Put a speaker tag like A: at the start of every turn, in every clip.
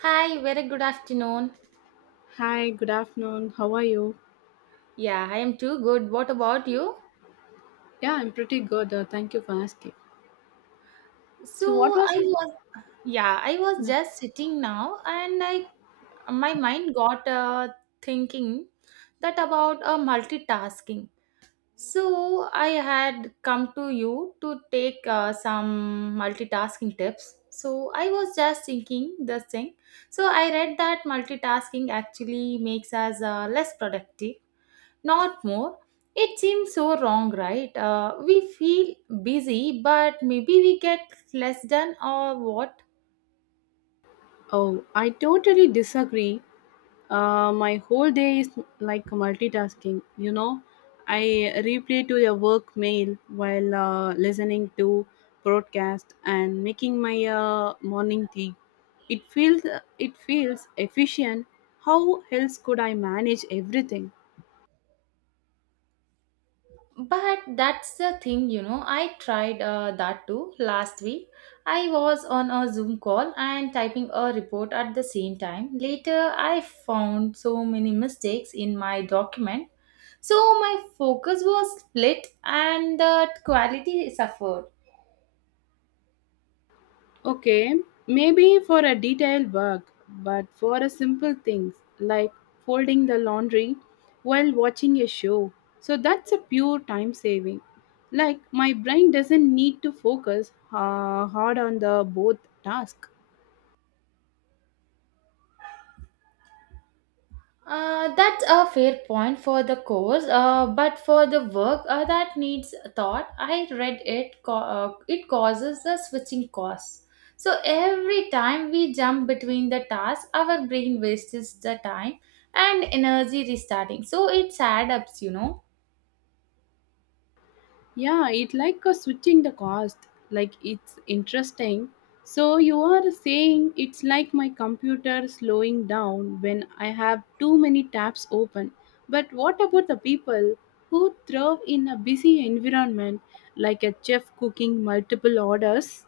A: Hi, very good afternoon.
B: Hi, good afternoon. How are you?
A: Yeah, I am too good. What about you?
B: Yeah, I'm pretty good. Thank you for asking.
A: So
B: So, what was
A: I
B: it?
A: was, yeah, I was
B: No.
A: just sitting now, and I my mind got thinking that about multitasking. So I had come to you to take some multitasking tips. So I was just thinking this thing. So I read that multitasking actually makes us less productive not more. It seems so wrong, right? We feel busy, but maybe we get less done or what?
B: Oh, I totally disagree. My whole day is like multitasking. You know, I replay to a work mail while listening to broadcast and making my morning tea. It feels efficient. How else could I manage everything?
A: But that's the thing, you know. I tried that too last week. I was on a Zoom call and typing a report at the same time. Later, I found so many mistakes in my document. So, my focus was split and the quality suffered.
B: Okay, maybe for a detailed work, but for a simple things like folding the laundry while watching a show. So that's a pure time saving. Like my brain doesn't need to focus hard on the both task.
A: That's a fair point for the course, but for the work that needs thought, I read it. It causes the switching costs. So every time we jump between the tasks, our brain wastes the time and energy restarting. So it adds up, you know.
B: Yeah, it like switching the cost. Like it's interesting. So you are saying it's like my computer slowing down when I have too many tabs open. But what about the people who thrive in a busy environment, like a chef cooking multiple orders?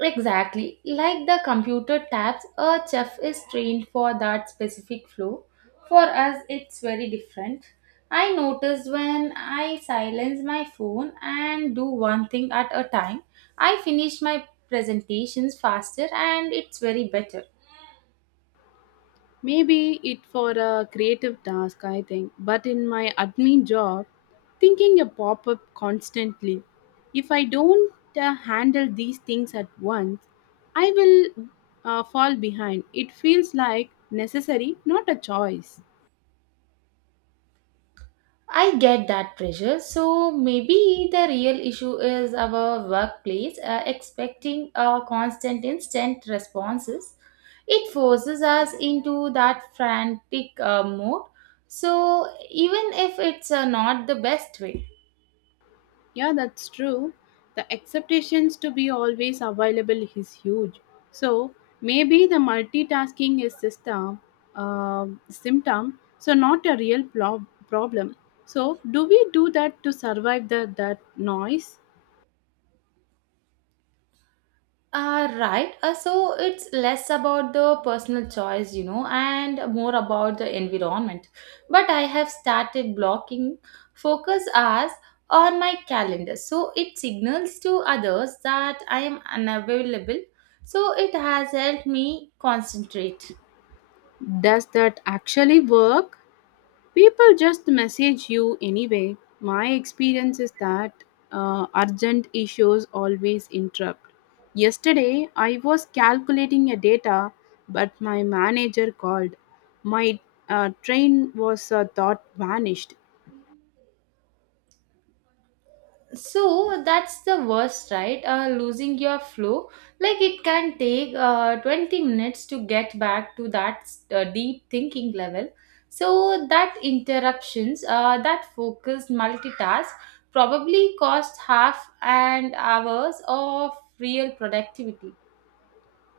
A: Exactly. Like the computer tabs, a chef is trained for that specific flow. For us, it's very different. I notice when I silence my phone and do one thing at a time, I finish my presentations faster and it's very better.
B: Maybe it for a creative task, I think. But in my admin job, thinking a pop up constantly. If I don't handle these things at once, I will fall behind. It feels like necessary, not a choice.
A: I get that pressure. So maybe the real issue is our workplace expecting constant, instant responses. It forces us into that frantic mode. So even if it's not the best way.
B: Yeah, that's true. The expectations to be always available is huge. So maybe the multitasking is system symptom, so not a real problem. So do we do that to survive that noise?
A: Right. So it's less about the personal choice, you know, and more about the environment. But I have started blocking focus hours on my calendar. So it signals to others that I am unavailable. So it has helped me concentrate.
B: Does that actually work? People just message you anyway. My experience is that urgent issues always interrupt. Yesterday, I was calculating a data, but my manager called. My train was thought vanished.
A: So that's the worst, right? Losing your flow, like it can take 20 minutes to get back to that deep thinking level. So that interruptions, that focused multitask, probably cost half an hours of real productivity.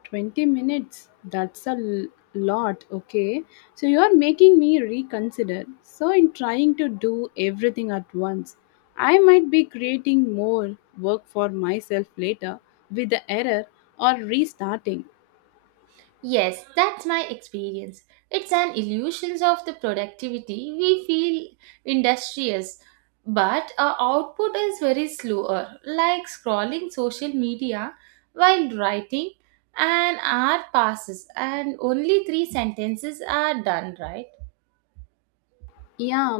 B: 20 minutes, that's a lot. Okay, so you're making me reconsider. So in trying to do everything at once, I might be creating more work for myself later with the error or restarting.
A: Yes, that's my experience. It's an illusion of the productivity. We feel industrious, but our output is very slower, like scrolling social media while writing, an hour passes and only three sentences are done, right?
B: Yeah,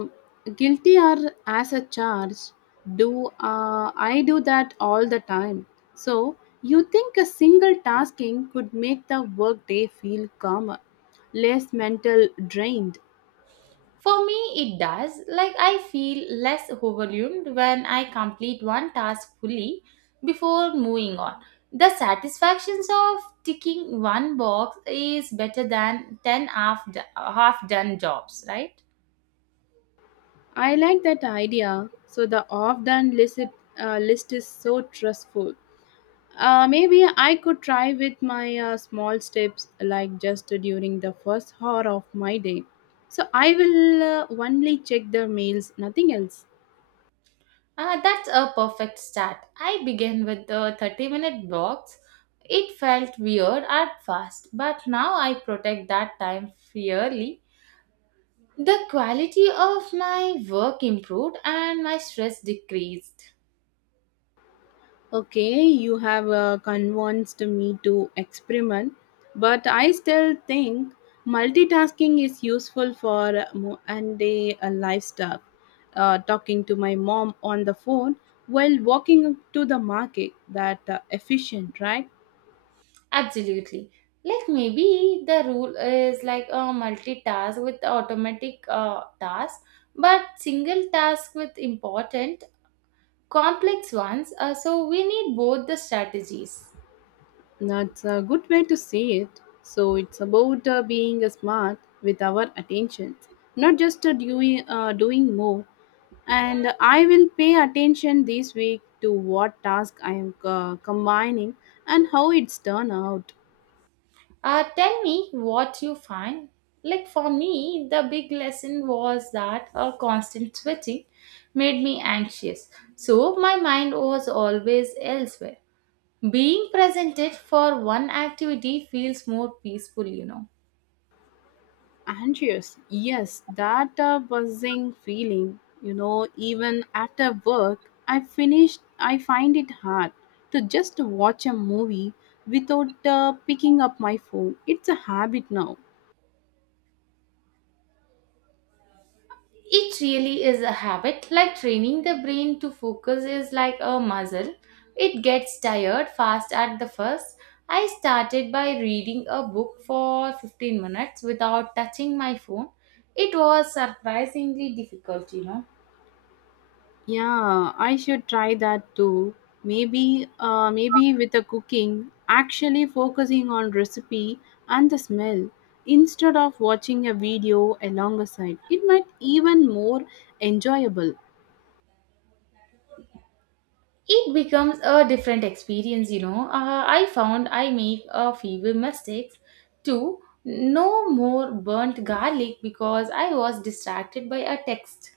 B: guilty are as a charge. Do uh, i do that all the time. So you think a single tasking could make the workday feel calmer, less mental drained.
A: For me, it does. Like, I feel less overwhelmed when I complete one task fully before moving on. The satisfactions of ticking one box is better than 10 half, half done jobs, right?
B: I like that idea. So the off done list is so trustful. Maybe I could try with my small steps, like just during the first hour of my day. So I will only check the mails, nothing else.
A: That's a perfect start. I began with the 30-minute box. It felt weird at first, but now I protect that time fairly. The quality of my work improved and my stress decreased.
B: Okay, you have convinced me to experiment, but I still think multitasking is useful for and day lifestyle. Talking to my mom on the phone while walking to the market, that efficient, right?
A: Absolutely. Like maybe the rule is like a multitask with automatic task, but single task with important, complex ones. So we need both the strategies.
B: That's a good way to see it. So it's about being smart with our attentions, not just doing more. And I will pay attention this week to what task I am combining and how it's turned out.
A: Tell me what you find. Like for me, the big lesson was that a constant switching made me anxious. So my mind was always elsewhere. Being presented for one activity feels more peaceful, you know.
B: Anxious, yes, that buzzing feeling, you know. Even after work I finished, I find it hard to just watch a movie without picking up my phone. It's a habit now.
A: It really is a habit, like training the brain to focus is like a muscle. It gets tired fast at the first. I started by reading a book for 15 minutes without touching my phone. It was surprisingly difficult, you know.
B: Yeah, I should try that too. Maybe with the cooking, actually focusing on recipe and the smell instead of watching a video alongside. It might even more enjoyable.
A: It becomes a different experience, you know. I found I make a few mistakes too. No more burnt garlic because I was distracted by a text.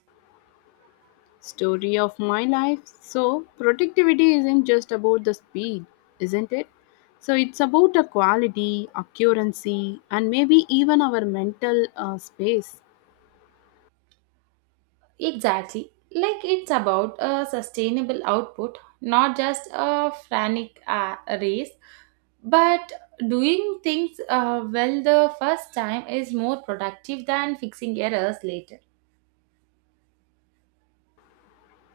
B: Story of my life. So productivity isn't just about the speed, isn't it? So it's about the quality, accuracy, and maybe even our mental space.
A: Exactly. Like it's about a sustainable output, not just a frantic race. But doing things well the first time is more productive than fixing errors later.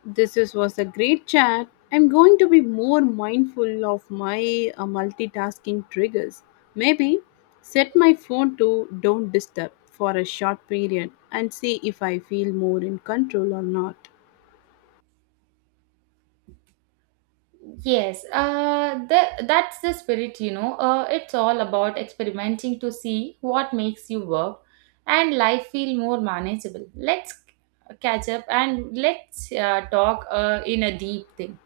B: Was a great chat. I'm going to be more mindful of my multitasking triggers. Maybe set my phone to don't disturb for a short period and see if I feel more in control or not.
A: Yes, that's the spirit, you know. It's all about experimenting to see what makes you work and life feel more manageable. Let's catch up and let's talk in a deep thing.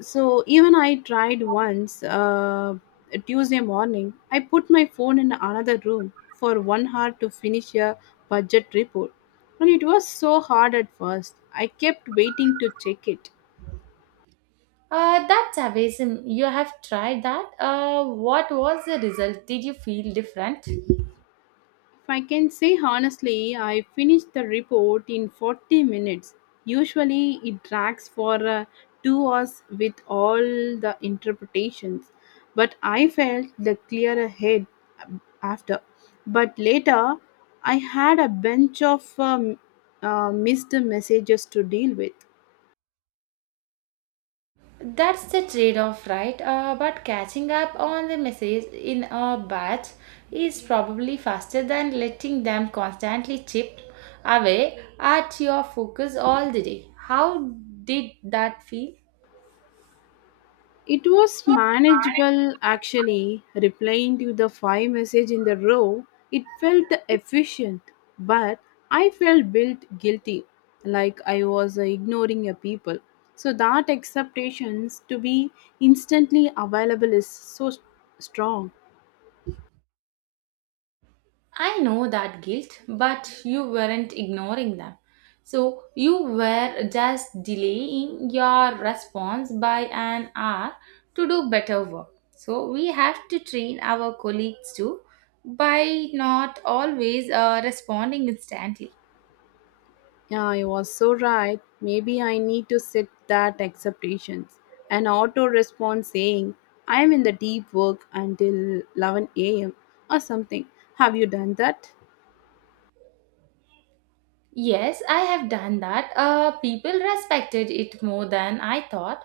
B: So, even I tried once, a Tuesday morning, I put my phone in another room for 1 hour to finish a budget report. And it was so hard at first. I kept waiting to check it.
A: That's amazing. You have tried that. What was the result? Did you feel different?
B: If I can say honestly, I finished the report in 40 minutes. Usually, it drags for 2 hours with all the interpretations. But I felt the clearer head after. But later, I had a bunch of missed messages to deal with.
A: That's the trade off, right? But catching up on the messages in a batch is probably faster than letting them constantly chip away at your focus all the day. How did that feel?
B: It was manageable actually, replying to the five message in the row. It felt efficient, but I felt built guilty, like I was ignoring a people. So that expectations to be instantly available is so strong.
A: I know that guilt, but you weren't ignoring them. So you were just delaying your response by an hour to do better work. So we have to train our colleagues too by not always responding instantly.
B: Yeah, you was so right. Maybe I need to set that expectations. An auto response saying, I am in the deep work until 11 a.m. or something. Have you done that?
A: Yes, I have done that. People respected it more than I thought.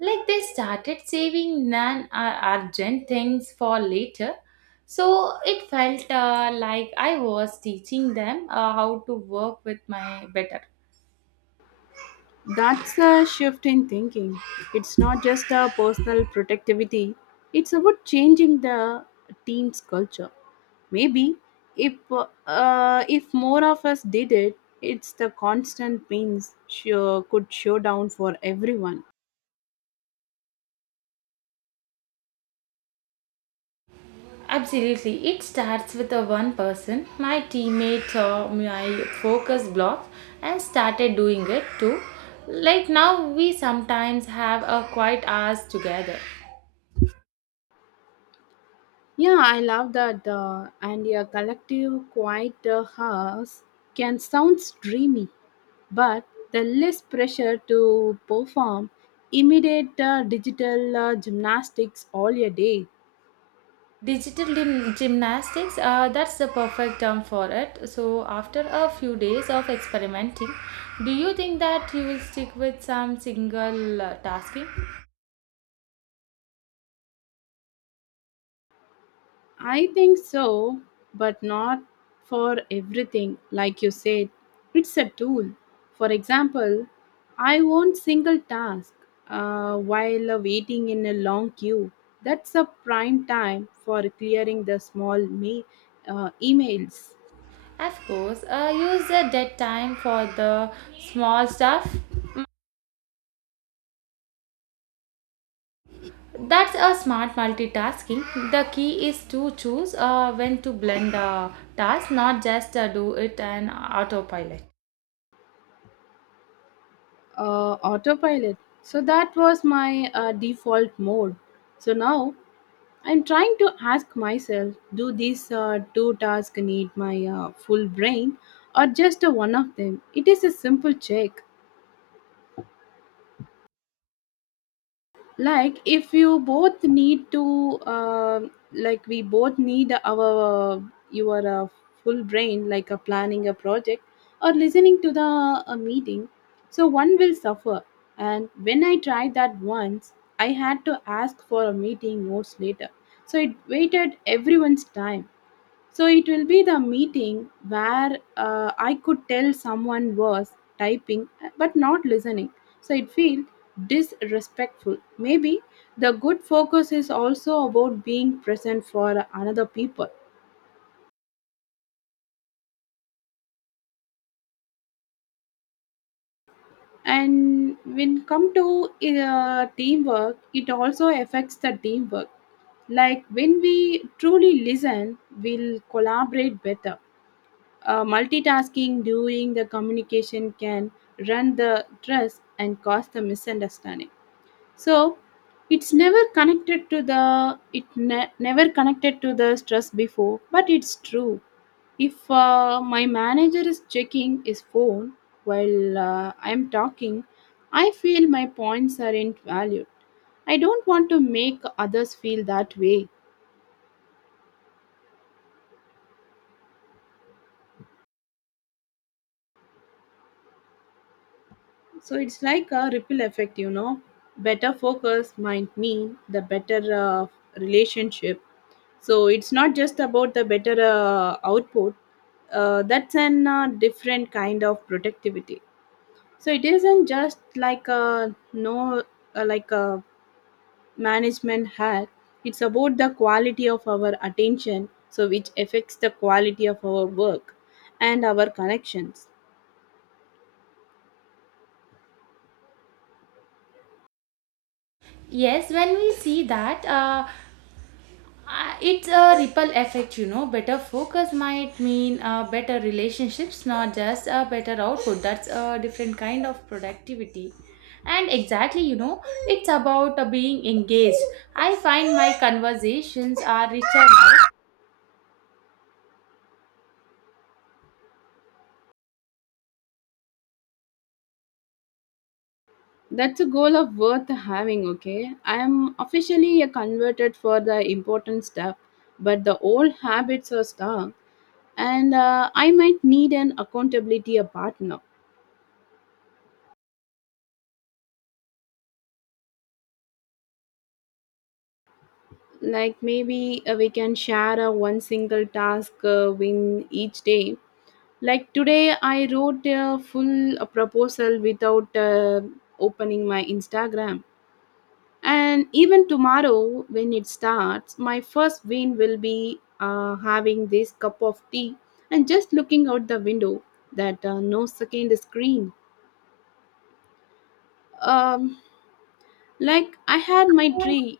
A: Like they started saving non urgent things for later. So it felt like I was teaching them how to work with my better.
B: That's a shift in thinking. It's not just a personal protectivity, it's about changing the team's culture. Maybe if more of us did it, it's the constant pains sure could show down for everyone.
A: Absolutely. It starts with a one person, my teammate, my focus block, and started doing it too. Like now, we sometimes have a quiet hours together.
B: Yeah, I love that. And a collective quiet house can sound dreamy, but the less pressure to perform immediate digital gymnastics all your day.
A: Digital gymnastics, that's the perfect term for it. So, after a few days of experimenting, do you think that you will stick with some single tasking?
B: I think so, but not for everything. Like you said, it's a tool. For example, I want single task while waiting in a long queue. That's a prime time for clearing the small emails.
A: Of course, use the dead time for the small stuff. That's a smart multitasking. The key is to choose when to blend the task, not just do it on autopilot.
B: Autopilot. So that was my default mode. So now I'm trying to ask myself, do these two tasks need my full brain or just one of them? It is a simple check. Like if you both need to like we both need our your full brain, like planning a project or listening to the a meeting, so one will suffer. And when I tried that once, I had to ask for a meeting notes later. So it waited everyone's time. So it will be the meeting where I could tell someone was typing but not listening. So it feels disrespectful. Maybe the good focus is also about being present for another people. And when come to teamwork, it also affects the teamwork. Like when we truly listen, we'll collaborate better. Multitasking during the communication can run the trust and cause the misunderstanding. So it's never connected to the it ne- never connected to the stress before, but it's true. If my manager is checking his phone while I'm talking, I feel my points aren't valued. I don't want to make others feel that way. So it's like a ripple effect, you know. Better focus might mean the better relationship. So it's not just about the better output. That's an different kind of productivity. So it isn't just like a no, like a management hack. It's about the quality of our attention, so which affects the quality of our work and our connections.
A: Yes, when we see that, it's a ripple effect, you know. Better focus might mean better relationships, not just a better output. That's a different kind of productivity. And exactly, you know, it's about being engaged. I find my conversations are richer now.
B: That's a goal of worth having, okay? I am officially a converted for the important stuff, but the old habits are stuck. And I might need an accountability a partner. Like maybe we can share a one single task win each day. Like today, I wrote a full proposal without opening my Instagram. And even tomorrow, when it starts, my first win will be having this cup of tea and just looking out the window, that no second screen. Um, like I had my tree.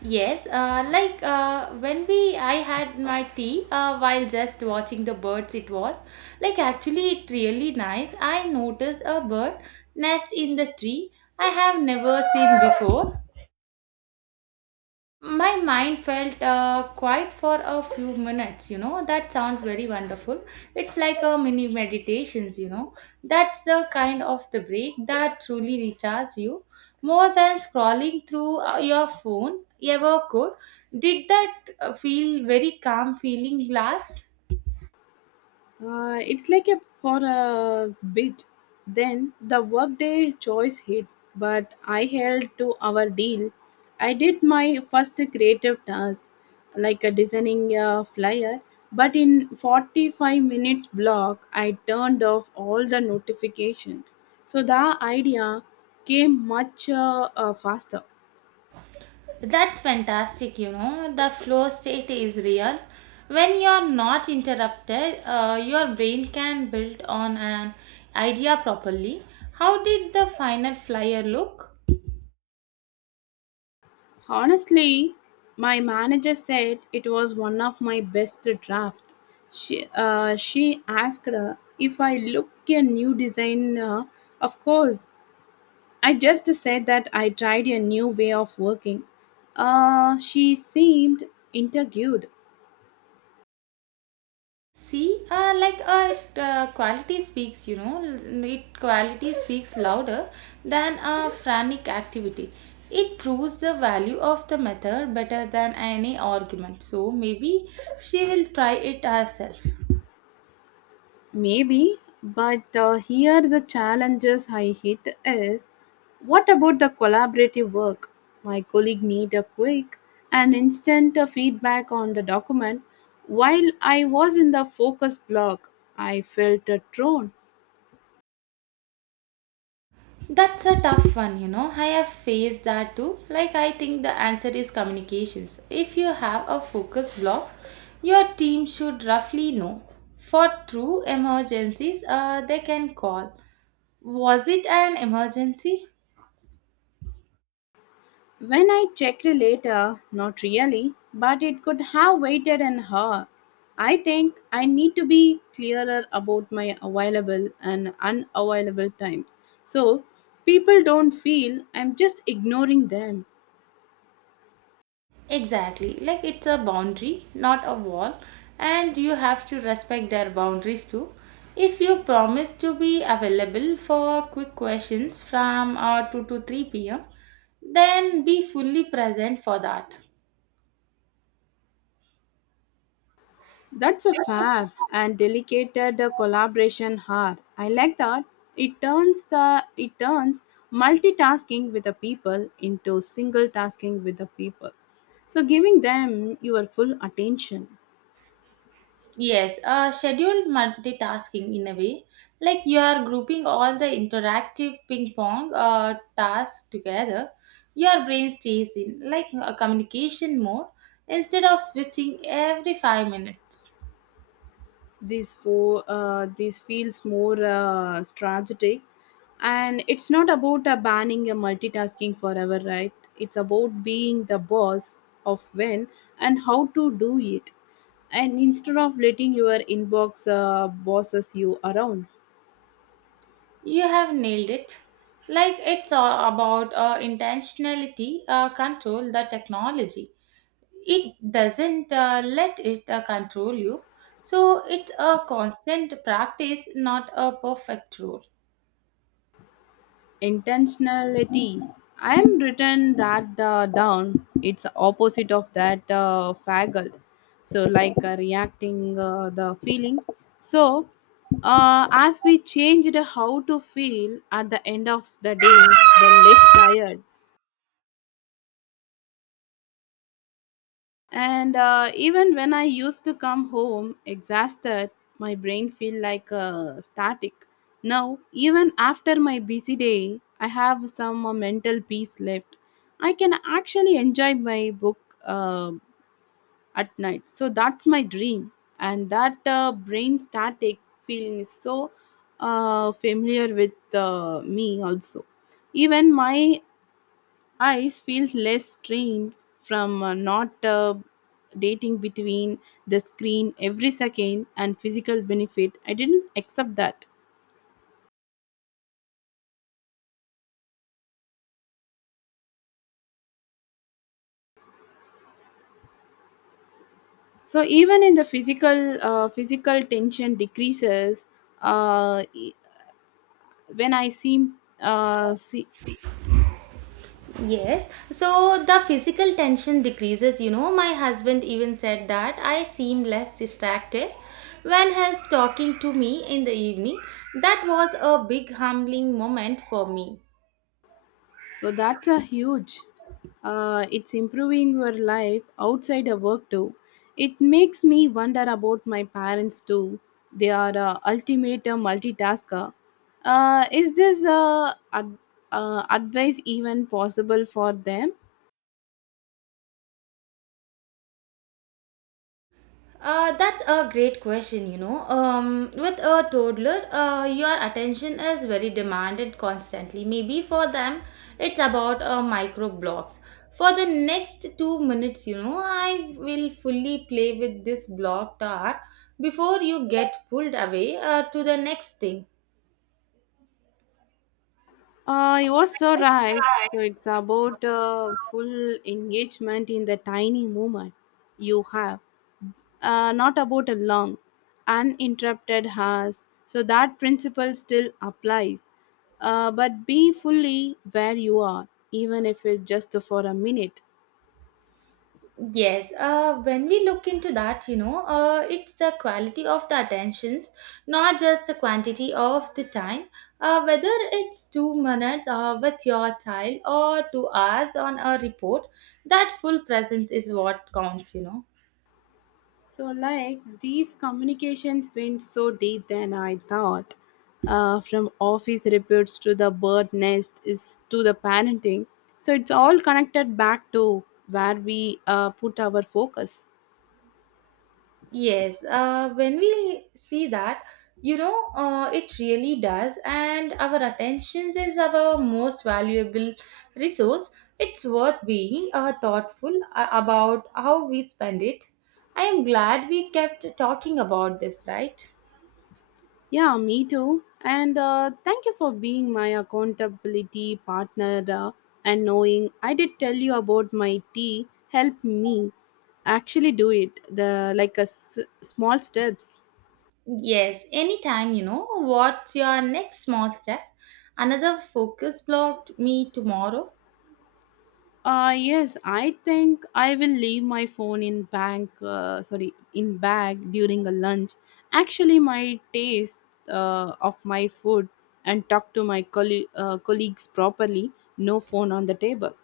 A: Yes, like when we I had my tea while just watching the birds. It was like actually it really nice. I noticed a bird nest in the tree I have never seen before. My mind felt quiet for a few minutes, you know. That sounds very wonderful. It's like a mini meditations, you know. That's the kind of the break that truly recharges you, more than scrolling through your phone ever could. Did that feel very calm feeling last?
B: It's like a for a bit. Then the workday choice hit, but I held to our deal. I did my first creative task, like a designing a flyer. But in 45 minutes block, I turned off all the notifications. So the idea came much faster.
A: That's fantastic, you know. The flow state is real. When you're not interrupted, your brain can build on an idea properly. How did the final flyer look?
B: Honestly, my manager said it was one of my best drafts. She asked if I looked a new design. Of course, I just said that I tried a new way of working. She seemed intrigued.
A: See, quality speaks, you know, it quality speaks louder than a frantic activity. It proves the value of the method better than any argument. So maybe she will try it herself.
B: Maybe, but here the challenges I hit is, what about the collaborative work? My colleague need a quick and instant feedback on the document. While I was in the focus block, I felt a drone.
A: That's a tough one, you know. I have faced that too. Like, I think the answer is communications. If you have a focus block, your team should roughly know. For true emergencies, they can call. Was it an emergency?
B: When I checked later, not really, but it could have waited an hour. I think I need to be clearer about my available and unavailable times. So people don't feel I'm just ignoring them.
A: Exactly. Like it's a boundary, not a wall, and you have to respect their boundaries too. If you promise to be available for quick questions from 2 to 3 p.m., then be fully present for that.
B: That's a fair and delicate collaboration hard. I like that. It turns multitasking with the people into single tasking with the people. So giving them your full attention.
A: Yes, scheduled multitasking in a way. Like you are grouping all the interactive ping pong tasks together, your brain stays in like a communication mode instead of switching every 5 minutes.
B: This for this feels more strategic. And it's not about banning a multitasking forever, right? It's about being the boss of when and how to do it, and instead of letting your inbox bosses you around.
A: You have nailed it. Like it's about intentionality, control the technology. It doesn't let it control you. So it's a constant practice, not a perfect rule.
B: Intentionality, I am written that down. It's opposite of that faggot. So like reacting the feeling. So as we changed how to feel at the end of the day, the less tired. And even when I used to come home exhausted, my brain feel like static. Now, even after my busy day, I have some mental peace left. I can actually enjoy my book uh, at night. So that's my dream. And that brain static feeling is so familiar with me also. Even my eyes feels less strained from not dating between the screen every second. And physical benefit, I didn't accept that. So even in the physical tension decreases. E- when I seem See.
A: Yes, so the physical tension decreases. You know, my husband even said that I seem less distracted when he's talking to me in the evening. That was a big humbling moment for me.
B: So that's a huge. It's improving your life outside of work too. It makes me wonder about my parents too. They are ultimate multitasker. Is this advice even possible for them?
A: That's a great question, you know. With a toddler, your attention is very demanded constantly. Maybe for them, it's about micro blocks. For the next 2 minutes, you know, I will fully play with this block tar before you get pulled away to the next thing.
B: You were so right. So it's about full engagement in the tiny moment you have, not about a long, uninterrupted has. So that principle still applies. But be fully where you are, even if it's just for a minute.
A: Yes, when we look into that, you know, it's the quality of the attentions, not just the quantity of the time. Whether it's 2 minutes with your child or 2 hours on a report, that full presence is what counts, you know.
B: So, like these communications went so deep than I thought. From office reports to the bird nest is to the parenting. So it's all connected back to where we put our focus.
A: Yes, when we see that, you know, it really does, and our attentions is our most valuable resource. It's worth being thoughtful about how we spend it. I am glad we kept talking about this, right?
B: Yeah, me too. And thank you for being my accountability partner and knowing I did tell you about my tea. Help me actually do it. The like a small steps.
A: Yes, anytime, you know, what's your next small step? Another focus blocked me tomorrow.
B: Yes, I think I will leave my phone in bank. Sorry, in bag during a lunch. Actually, my taste of my food and talk to my colleagues properly. No phone on the table.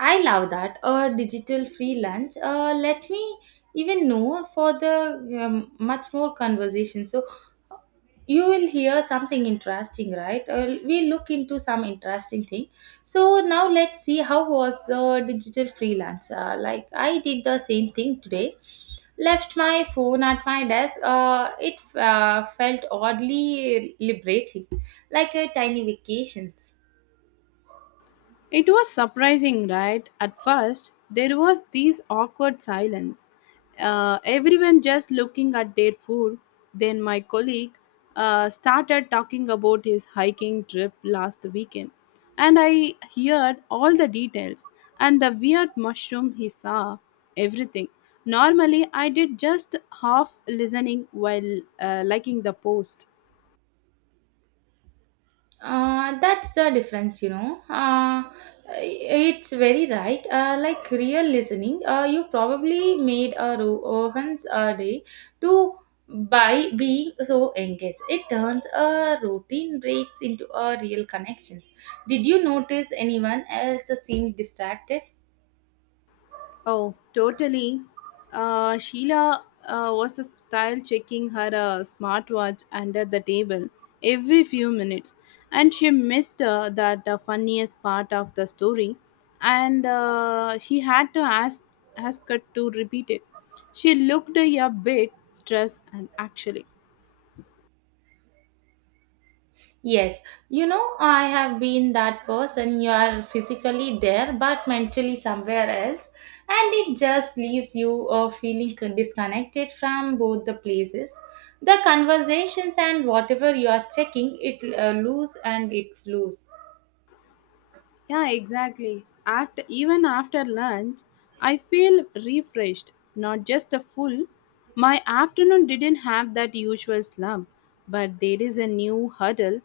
A: I love that. A digital free lunch. Let me even know for the much more conversation. So you will hear something interesting, right? We look into some interesting thing. So now let's see how was the digital freelance. Like I did the same thing today. Left my phone at my desk. It felt oddly liberating, like a tiny vacations.
B: It was surprising, right? At first, there was this awkward silence. Everyone just looking at their food. Then my colleague started talking about his hiking trip last weekend, and I heard all the details and the weird mushroom he saw. Everything. Normally, I did just half listening while liking the post.
A: That's the difference, you know. It's very right. Like real listening, you probably made a Rohan's day to by being so engaged. It turns a routine breaks into a real connections. Did you notice anyone else seemed distracted?
B: Oh, totally. Sheila was a style checking her smartwatch under the table every few minutes, and she missed that funniest part of the story, and she had to ask ask her to repeat it. She looked a bit stressed, and actually.
A: Yes, you know, I have been that person. You are physically there, but mentally somewhere else, and it just leaves you feeling disconnected from both the places. The conversations and whatever you are checking, it lose and it's loose.
B: Yeah, exactly. After Even after lunch, I feel refreshed, not just a full. My afternoon didn't have that usual slump, but there is a new hurdle.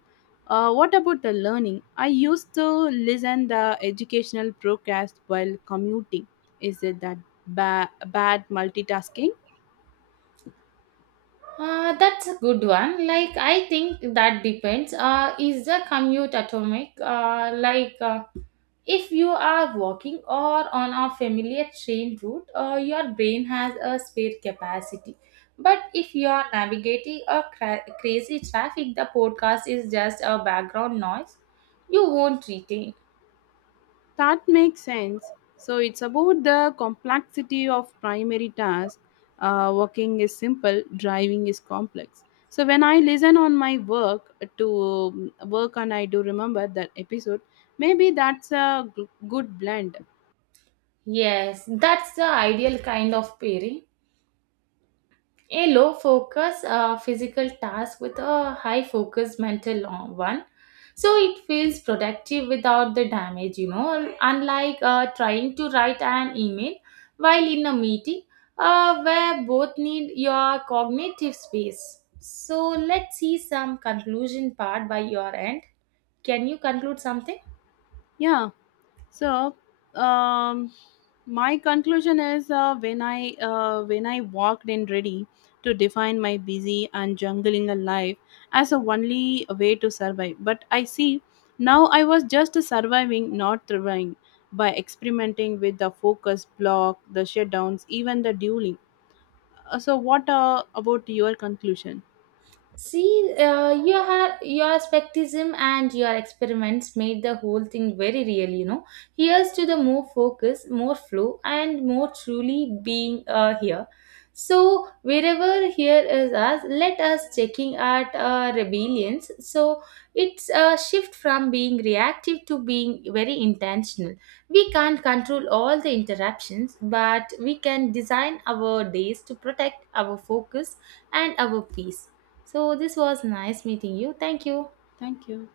B: What about the learning? I used to listen the educational broadcast while commuting. Is it that bad multitasking?
A: That's a good one. Like I think that depends. Is the commute atomic? If you are walking or on a familiar train route, your brain has a spare capacity. But if you are navigating a crazy traffic, the podcast is just a background noise you won't retain.
B: That makes sense. So it's about the complexity of primary tasks. Walking is simple, driving is complex. So when I listen on my to work, and I do remember that episode, maybe that's a good blend.
A: Yes, that's the ideal kind of pairing. A low focus physical task with a high focus mental one. So it feels productive without the damage, you know, unlike trying to write an email while in a meeting where both need your cognitive space. So let's see some conclusion part by your end. Can you conclude something?
B: Yeah. So, um, my conclusion is when I walked in ready to define my busy and jungling a life as a only way to survive. But I see now I was just surviving, not thriving, by experimenting with the focus block, the shutdowns, even the dueling. So, what about your conclusion?
A: See, your skepticism and your experiments made the whole thing very real. You know, here's to the more focus, more flow, and more truly being here. So wherever here is us, let us checking at rebellions. So it's a shift from being reactive to being very intentional. We can't control all the interruptions, but we can design our days to protect our focus and our peace. So this was nice meeting you. Thank you.
B: Thank you.